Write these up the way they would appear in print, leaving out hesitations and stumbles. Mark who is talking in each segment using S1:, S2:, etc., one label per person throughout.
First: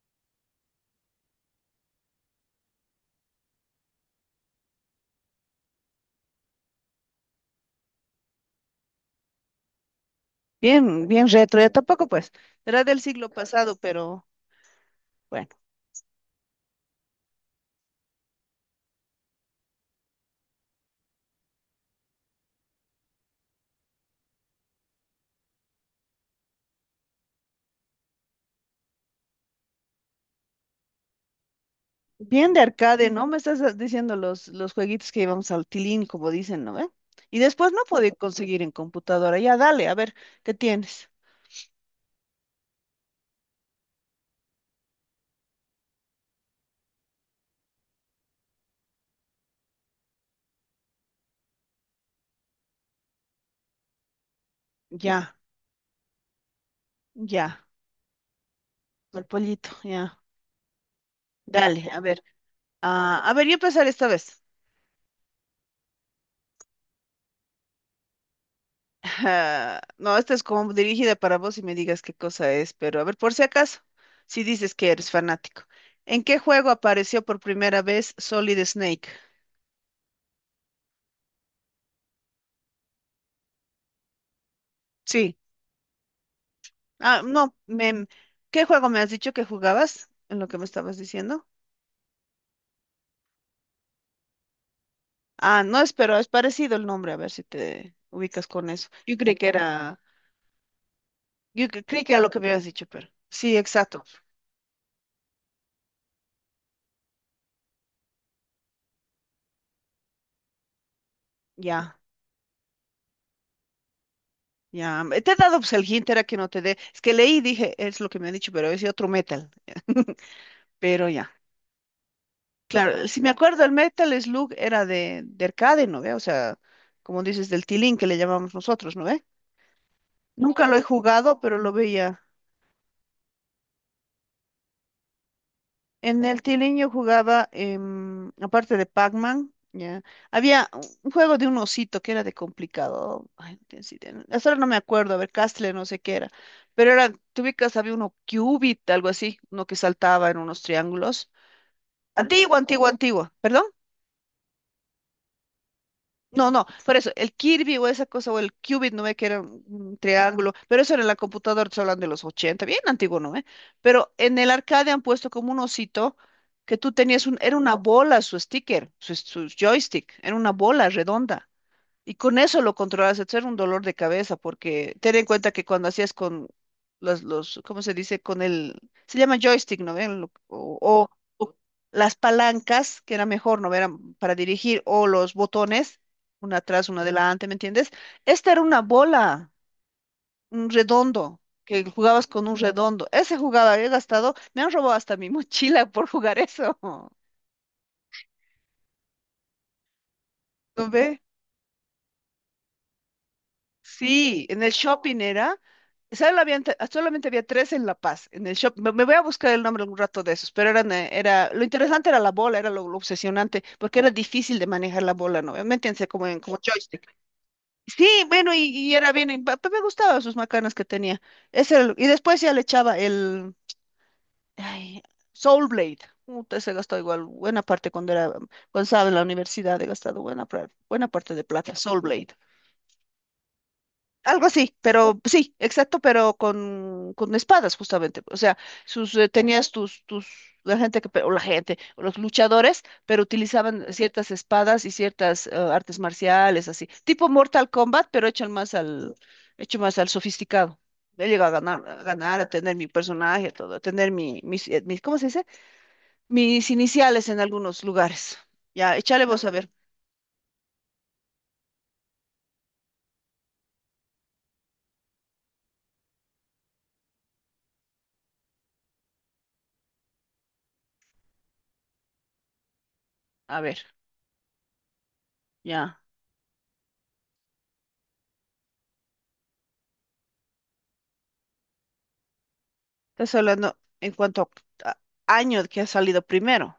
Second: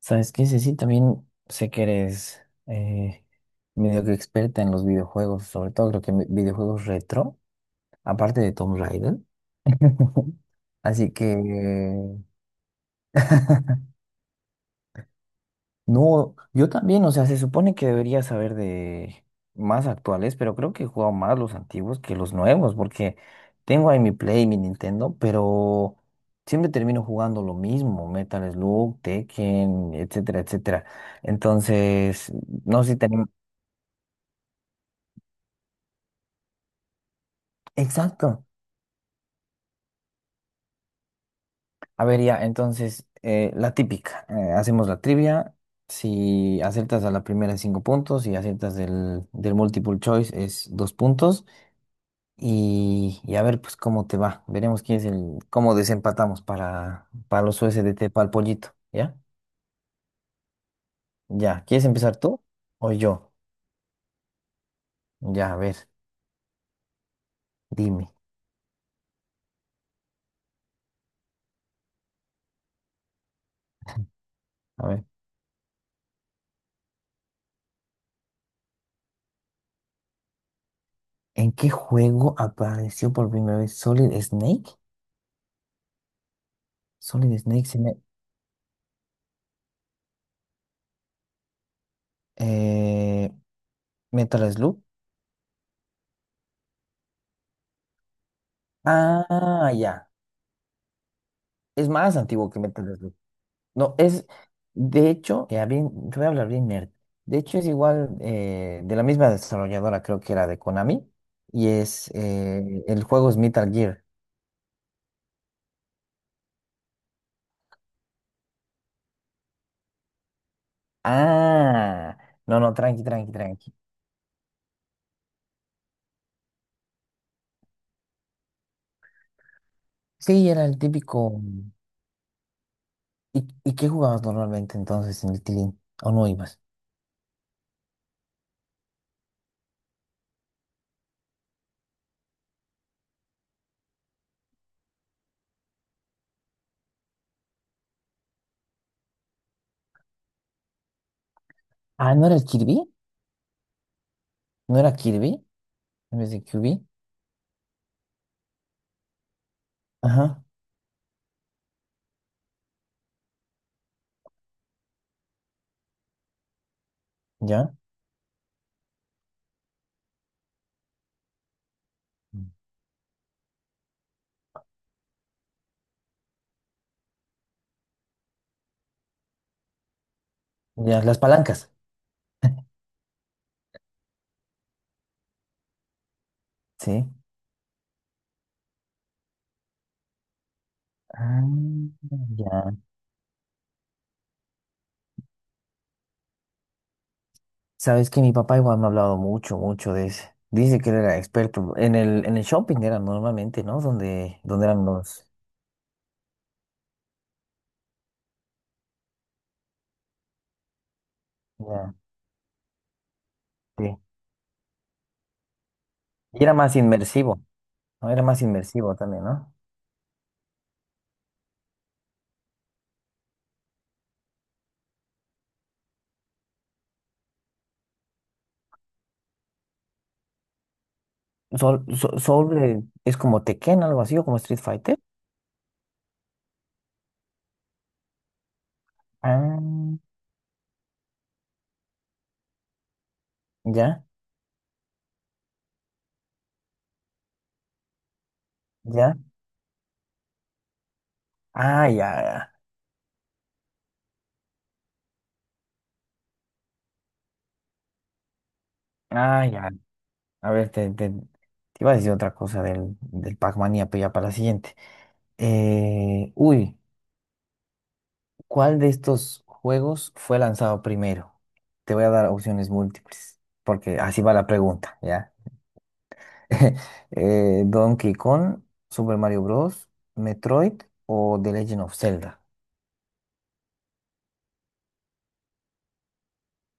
S1: ¿Sabes qué, Ceci? También sé que eres eh, medio que experta en los videojuegos, sobre todo creo que en videojuegos retro, aparte de Tomb Raider.
S2: Bien,
S1: Así
S2: bien retro, ya tampoco
S1: que...
S2: pues, era del siglo pasado, pero bueno,
S1: No, yo también, o sea, se supone que debería saber de más actuales, pero creo que he jugado más los antiguos que los nuevos, porque tengo ahí mi Play, mi Nintendo, pero siempre termino jugando lo mismo, Metal Slug, Tekken, etcétera, etcétera. Entonces,
S2: bien de
S1: no sé si te
S2: arcade, ¿no? Me estás diciendo los jueguitos que íbamos al tilín, como dicen, ¿no ve? Y después no podía
S1: exacto.
S2: conseguir en computadora, ya dale, a ver, ¿qué tienes?
S1: A ver, ya, entonces, la típica, hacemos la trivia. Si aciertas a la primera es cinco puntos, si aciertas del multiple choice es dos puntos. Y a ver, pues, cómo te va. Veremos quién es
S2: Ya,
S1: el, cómo desempatamos para
S2: ya,
S1: los USDT para el pollito, ¿ya?
S2: el pollito, ya,
S1: Ya, ¿quieres
S2: dale, a
S1: empezar
S2: ver,
S1: tú o yo?
S2: a ver, yo empezar esta vez.
S1: Ya, a ver, dime.
S2: Ajá. No, esta es como dirigida para vos y me digas qué cosa es, pero a ver, por si acaso, si dices
S1: A
S2: que
S1: ver,
S2: eres fanático. ¿En qué juego apareció por primera vez Solid Snake?
S1: ¿en qué juego apareció por primera vez Solid Snake?
S2: Sí. Ah,
S1: Solid
S2: no,
S1: Snake se me...
S2: me, ¿Qué juego me has dicho que jugabas en lo que me estabas diciendo?
S1: eh, Metal Slug.
S2: Ah, no, es, pero es parecido el nombre, a ver si te ubicas con eso. Yo creí que
S1: Ah,
S2: era,
S1: ya.
S2: yo cre-
S1: Es
S2: Creí que
S1: más
S2: era lo que me
S1: antiguo que
S2: habías
S1: Metal
S2: dicho, pero
S1: Slug.
S2: sí,
S1: No,
S2: exacto.
S1: es, de hecho, ya bien, te voy a hablar bien nerd. De hecho, es igual, de la misma desarrolladora, creo que era de Konami, y
S2: Ya,
S1: es, el juego es Metal Gear.
S2: ya. Te he dado pues el hint, era que no te dé. Es que leí y dije, es lo que me han dicho, pero es otro metal. Pero ya,
S1: Ah, no, no, tranqui,
S2: claro, si me
S1: tranqui,
S2: acuerdo, el
S1: tranqui.
S2: Metal Slug era de arcade, ¿no ve? O sea, como dices, del tilín que le llamamos nosotros, ¿no ve?
S1: Sí, era
S2: Nunca lo
S1: el
S2: he jugado,
S1: típico.
S2: pero lo veía.
S1: Y qué jugabas normalmente entonces en el Tilín? ¿O
S2: En
S1: no
S2: el
S1: ibas?
S2: tilín yo jugaba, aparte de Pac-Man, ya. Había un juego de un osito que era de complicado. Ay, no tienes idea, hasta ahora no me acuerdo, a ver, Castle, no sé qué era. Pero era, tú ubicas, había uno Cubit, algo así, uno que saltaba en unos triángulos.
S1: Ah, ¿no era el
S2: Antigua,
S1: Kirby?
S2: antigua, antigua, ¿perdón?
S1: ¿No era Kirby? En vez de
S2: No, no,
S1: Kirby.
S2: por eso, el Kirby o esa cosa, o el Qubit, no ve que era un
S1: Ajá,
S2: triángulo, pero eso era en la computadora, estoy hablando de los 80, bien antiguo, ¿no ve? Pero en el arcade han puesto como un osito que tú tenías un, era
S1: ya.
S2: una bola su sticker, su joystick, era una bola redonda. Y con
S1: Mm.
S2: eso lo controlabas, eso era un dolor de cabeza, porque ten en cuenta que cuando hacías con los, ¿cómo se dice? Con el, se llama joystick, ¿no ven?
S1: Ya, las
S2: O
S1: palancas.
S2: las palancas, que era mejor, ¿no ven? Eran para dirigir, o los botones, una atrás, una
S1: Sí.
S2: adelante, ¿me entiendes? Esta era una bola, un redondo,
S1: Ah,
S2: que jugabas con
S1: ya.
S2: un redondo. Ese jugaba, he gastado, me han robado hasta mi mochila por jugar eso,
S1: Sabes que mi papá igual me ha hablado mucho, mucho de ese. Dice
S2: ¿no
S1: que él era
S2: ve?
S1: experto. En el shopping era normalmente, ¿no? Donde,
S2: Sí, en
S1: donde
S2: el
S1: eran
S2: shopping
S1: los.
S2: era. Solo solamente había tres en La Paz, en el shopping. Me voy a buscar el nombre algún rato de esos, pero lo
S1: Ya,
S2: interesante era la bola, era lo obsesionante,
S1: sí.
S2: porque era difícil de manejar la bola, ¿no? Métanse como en,
S1: Y era
S2: como
S1: más
S2: joystick.
S1: inmersivo,
S2: Sí,
S1: ¿no? Era más
S2: bueno,
S1: inmersivo
S2: y era
S1: también,
S2: bien, y
S1: ¿no?
S2: me gustaban sus macanas que tenía. Y después ya le echaba el ay, Soul Blade. Puta, se gastó igual buena parte cuando era, cuando estaba en la universidad, he gastado buena parte de plata,
S1: Sol,
S2: Soul
S1: so-
S2: Blade.
S1: Soul, es como Tekken, algo así, o como
S2: Algo
S1: Street
S2: así,
S1: Fighter.
S2: pero sí, exacto, pero con espadas justamente. O sea, sus
S1: Ah,
S2: tenías tus la gente que pe- o la gente o los luchadores, pero utilizaban
S1: ya,
S2: ciertas espadas y ciertas artes marciales así, tipo Mortal Kombat, pero
S1: ya.
S2: hecho más al sofisticado. He llegado a ganar,
S1: Ah,
S2: a
S1: ya,
S2: ganar, a
S1: ya.
S2: tener mi personaje, a todo, a tener mis, mis, ¿cómo se dice? Mis iniciales en algunos lugares. Ya, échale vos
S1: Ah, ya. A ver, te iba a decir otra cosa del Pac-Man, ya, pero ya para la siguiente. Uy. ¿Cuál de estos juegos fue lanzado primero? Te voy a dar opciones múltiples,
S2: a ver,
S1: porque así va la pregunta, ¿ya?
S2: ya.
S1: Donkey Kong, Super Mario Bros., Metroid o The Legend of Zelda.
S2: Estás hablando en cuanto a a- año que ha salido primero.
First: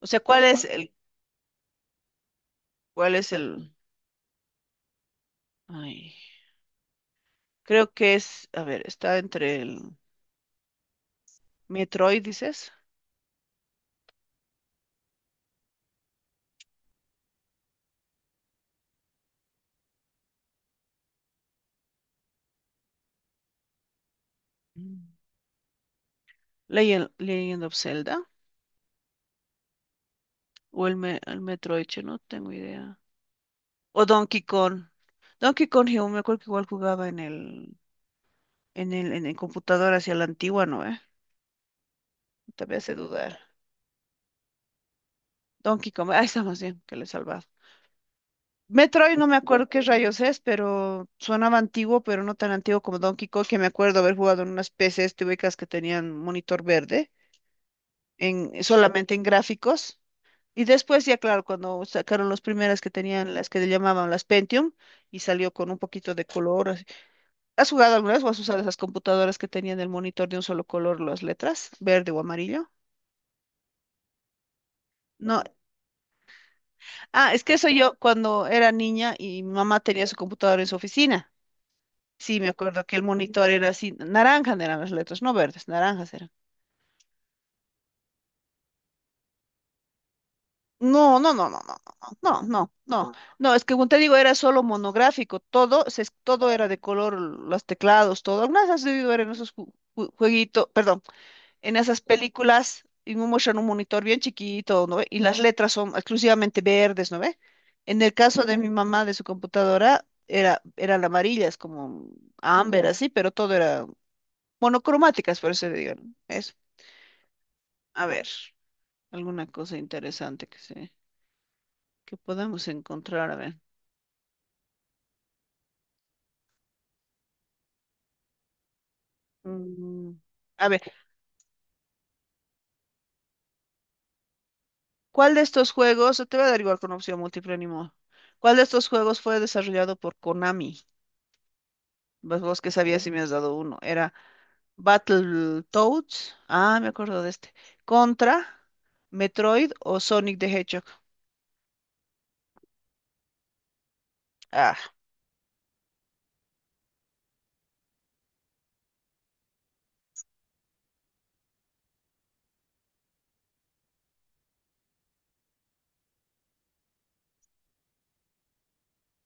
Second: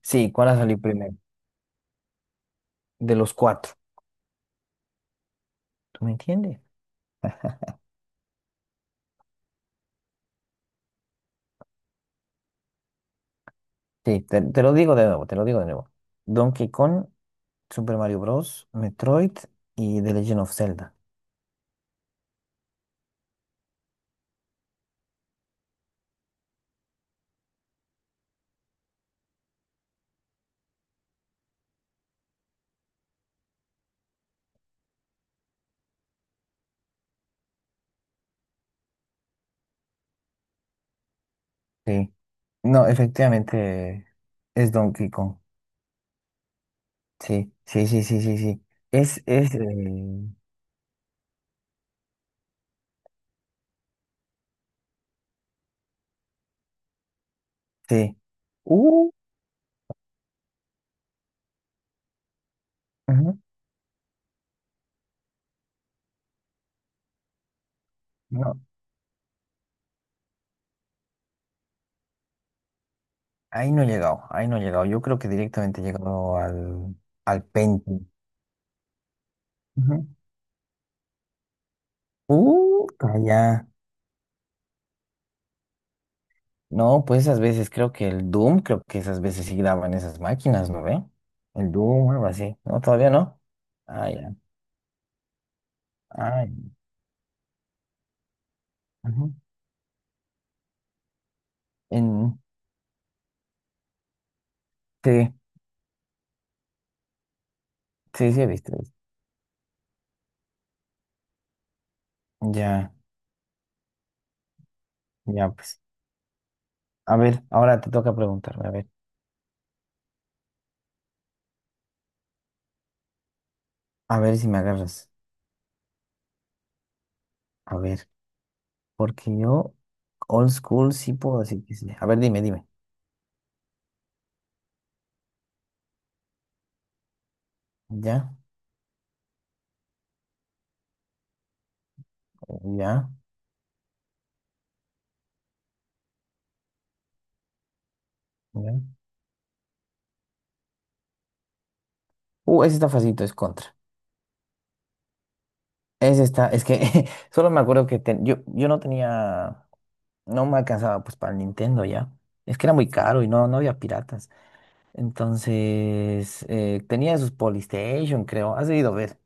S2: O sea,
S1: Sí, ¿cuál ha salido primero?
S2: ¿cuál
S1: De
S2: es
S1: los
S2: el,
S1: cuatro. ¿Tú me
S2: ay,
S1: entiendes?
S2: creo que es, a ver, está entre el Metroid, dices,
S1: Sí, te lo digo de nuevo, te lo digo de nuevo. Donkey Kong, Super Mario Bros., Metroid y The Legend of Zelda.
S2: Mm. Legend of Zelda, o el Metroid, che, no tengo idea. O Donkey Kong. Donkey Kong, yo me acuerdo que igual jugaba en en el computador hacia la antigua, ¿no? ¿Eh?
S1: Sí.
S2: Te me
S1: No,
S2: hace dudar.
S1: efectivamente es Donkey Kong.
S2: Donkey Kong, ahí está más bien, que le he salvado.
S1: Sí, sí, sí, sí, sí, sí.
S2: Metroid
S1: Es,
S2: no me
S1: es,
S2: acuerdo qué rayos
S1: eh,
S2: es, pero sonaba antiguo, pero no tan antiguo como Donkey Kong, que me acuerdo haber jugado en unas PCs tubicas que tenían monitor verde,
S1: sí.
S2: en,
S1: Uh,
S2: solamente en gráficos. Y después ya, claro, cuando sacaron las primeras que tenían,
S1: ujú,
S2: las que le llamaban las Pentium, y salió con un poquito de color. Así. ¿Has jugado alguna vez o has usado
S1: no,
S2: esas computadoras que tenían el monitor de un solo color, las letras, verde o amarillo?
S1: ahí no he llegado, ahí no he llegado. Yo creo que
S2: No.
S1: directamente he llegado al,
S2: Ah, es
S1: al
S2: que eso yo
S1: Pentium.
S2: cuando era niña y mi mamá tenía
S1: Ujú.
S2: su computadora en su oficina. Sí, me acuerdo que el monitor
S1: Calla.
S2: era así, naranja eran las letras, no verdes, naranjas eran.
S1: No, pues esas veces creo que el Doom, creo que esas veces sí graban esas máquinas, ¿no ve?
S2: No, no, no, no,
S1: El
S2: no,
S1: Doom, algo
S2: no, no,
S1: así.
S2: no,
S1: No, todavía
S2: no,
S1: no.
S2: no, es que como te
S1: Ah,
S2: digo, era
S1: ya.
S2: solo monográfico, todo,
S1: Ah, ya.
S2: todo era de color, los teclados, todo. Algunas has debido ver en
S1: Ujú.
S2: esos jueguitos, perdón, en esas
S1: En,
S2: películas, y me muestran un monitor bien chiquito, ¿no ve? Y
S1: sí,
S2: las letras son exclusivamente verdes, ¿no ve? En el
S1: sí, sí,
S2: caso
S1: he
S2: de mi
S1: visto. He visto.
S2: mamá, de su computadora, eran amarillas, como ámbar,
S1: Ya,
S2: así, pero todo era monocromáticas,
S1: ya,
S2: por eso
S1: pues.
S2: digo, ¿no? Eso.
S1: A ver, ahora te
S2: A
S1: toca
S2: ver,
S1: preguntarme, a ver.
S2: alguna cosa interesante que podamos encontrar. A ver.
S1: A ver si me agarras. A ver. Porque yo,
S2: Mm,
S1: old
S2: a ver,
S1: school, sí puedo decir que sí. A ver, dime, dime.
S2: ¿cuál de estos juegos, te voy a dar igual con opción múltiple ni modo.
S1: Ya,
S2: ¿Cuál de estos juegos fue desarrollado por Konami? Pues vos que sabías
S1: ya,
S2: si me has dado uno. Era Battletoads. Ah, me acuerdo de este. Contra,
S1: ya.
S2: Metroid o Sonic the Hedgehog.
S1: Ese está facilito, es contra.
S2: Ah,
S1: Ese está, es que solo me acuerdo que ten- yo no tenía, no me alcanzaba pues para el Nintendo ya. Es que era muy caro y no, no había piratas. Entonces, tenía sus Polystation, creo. Has debido ver,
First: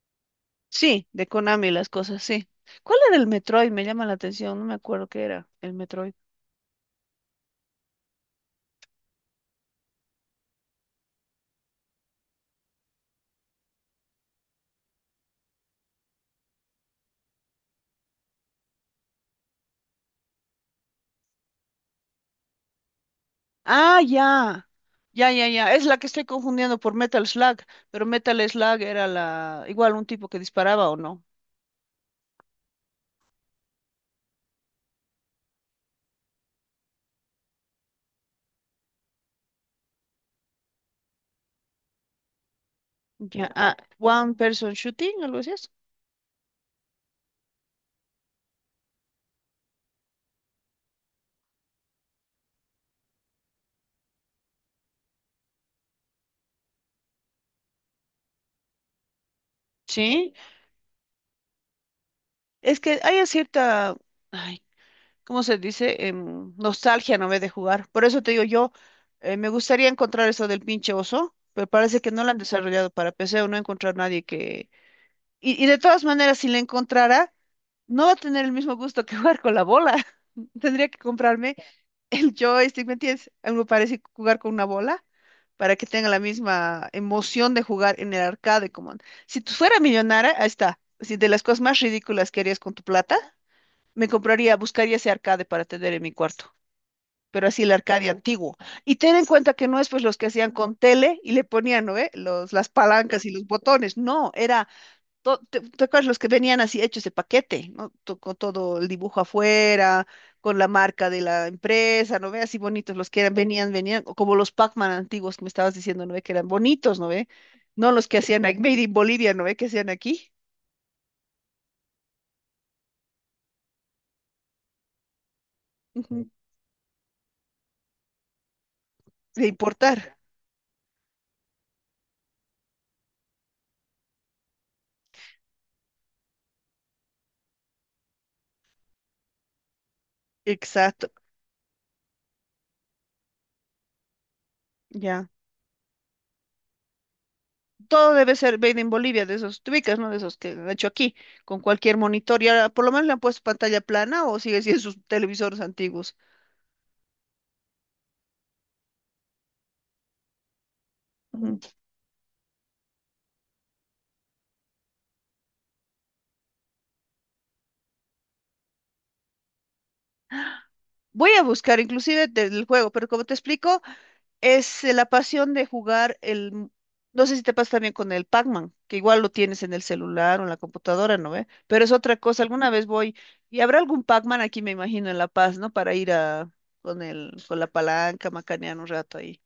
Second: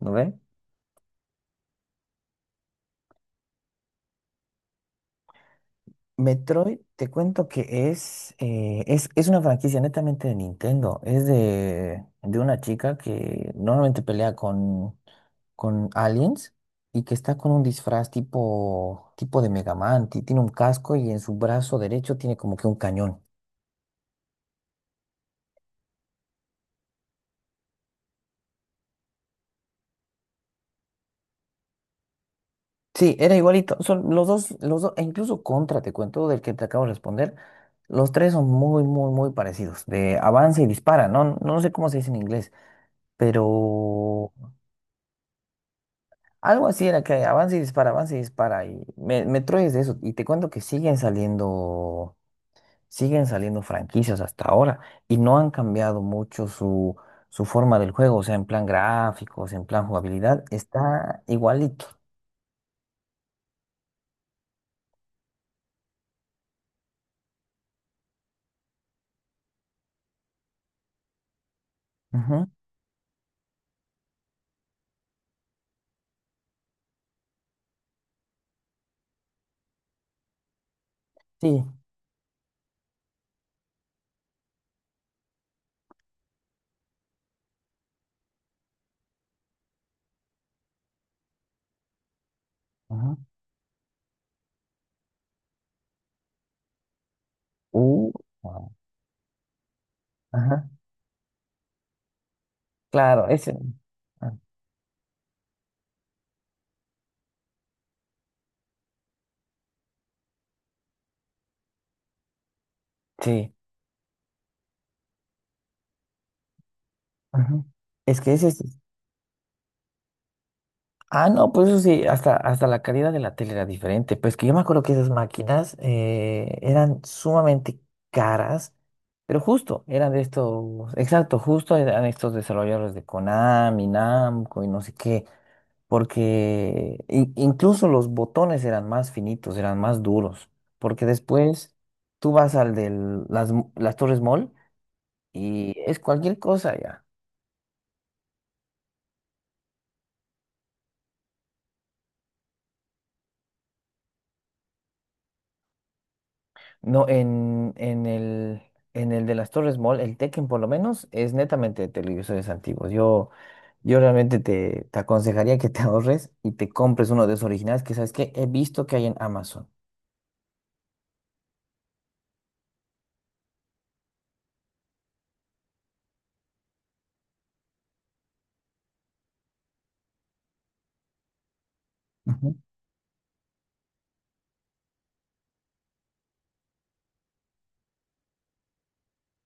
S1: ¿no ve?
S2: sí, de Konami las cosas, sí. ¿Cuál era el Metroid? Me llama la atención, no me acuerdo qué era el Metroid.
S1: Metroid, te cuento que es, es una franquicia netamente de Nintendo. Es de una chica que normalmente pelea con aliens y que está con un disfraz tipo, tipo de Mega Man. Ti- Tiene un casco y en su brazo derecho tiene como que un cañón.
S2: Ah, ya. Ya, ya, ya. Es la que estoy confundiendo por Metal Slug, pero Metal Slug era la igual un tipo que disparaba o no.
S1: Sí, era igualito. Son los dos, e incluso Contra, te cuento, del que te acabo de responder. Los tres son muy, muy, muy parecidos. De avanza y dispara, ¿no? No sé cómo se dice en inglés,
S2: Ya, ah,
S1: pero
S2: One Person Shooting, algo así es.
S1: algo así era que avanza y dispara, avanza y dispara. Y me, Metroid es de eso. Y te cuento que siguen saliendo. Siguen saliendo franquicias hasta ahora y no han cambiado mucho su, su forma del juego, o sea, en plan gráficos, en plan
S2: Sí,
S1: jugabilidad, está igualito.
S2: es que hay cierta, ay, ¿cómo se dice? Nostalgia, no ve de jugar. Por eso te digo yo, me gustaría encontrar eso del pinche oso, pero parece que no lo han
S1: Ujú,
S2: desarrollado para PC o no he encontrado nadie que... Y de todas maneras, si la encontrara, no va a tener el mismo gusto que jugar con la bola. Tendría que comprarme
S1: sí.
S2: el joystick, ¿me entiendes? A mí me parece jugar con una bola para que tenga la misma emoción de jugar en el arcade. Si tú fuera millonaria, ahí está. Si de las cosas más ridículas que harías con tu plata,
S1: Ujú.
S2: me compraría, buscaría ese arcade para tener en mi cuarto. Pero así el arcade Ujú
S1: Uh,
S2: antiguo.
S1: ah,
S2: Y ten en cuenta que no es pues los que hacían
S1: ajá,
S2: con tele y le ponían, ¿no? ¿Eh? Las palancas
S1: claro,
S2: y los
S1: ese.
S2: botones. No,
S1: Ah,
S2: era ¿te te acuerdas los que venían así hechos de paquete, ¿no? Con todo el dibujo afuera, con la marca de la empresa, ¿no ve? Así bonitos los que eran,
S1: sí.
S2: venían, o como los Pac-Man antiguos que me estabas diciendo, ¿no ve? Que eran bonitos, ¿no ve?
S1: Ujú.
S2: No los que
S1: Es que
S2: hacían
S1: ese
S2: aquí-
S1: es.
S2: Made in Bolivia, ¿no ve? Que hacían aquí,
S1: Ah, no, pues eso sí, hasta, hasta la calidad de la tele era diferente. Pues que yo me acuerdo que esas máquinas
S2: Ujú,
S1: eran sumamente caras, pero
S2: de
S1: justo, eran
S2: importar.
S1: de estos, exacto, justo eran estos desarrolladores de Konami, Namco y no sé qué, porque in- incluso los botones eran más finitos, eran más duros, porque
S2: Exacto,
S1: después tú vas al de las Torres Mall
S2: ya.
S1: y es cualquier cosa ya.
S2: Todo debe ser made in Bolivia, de esos, te ¿no? De esos que han hecho aquí, con cualquier monitor. Y ahora, por lo menos le han puesto pantalla plana o sigue siendo sus televisores antiguos.
S1: No, en el de las Torres Mall, el Tekken por lo menos, es netamente de televisores antiguos. Yo realmente te aconsejaría que te ahorres y te compres uno de esos originales que sabes que he visto que hay en Amazon.
S2: Voy a buscar inclusive del juego, pero como te explico, es la pasión de jugar el... M- no sé si te pasa también con el Pac-Man, que igual lo tienes en el celular o en la computadora, ¿no ve? Pero es otra cosa. Alguna vez voy, y habrá algún Pac-Man aquí, me imagino, en La Paz, ¿no? Para ir a con el, con la palanca, macanear un rato ahí.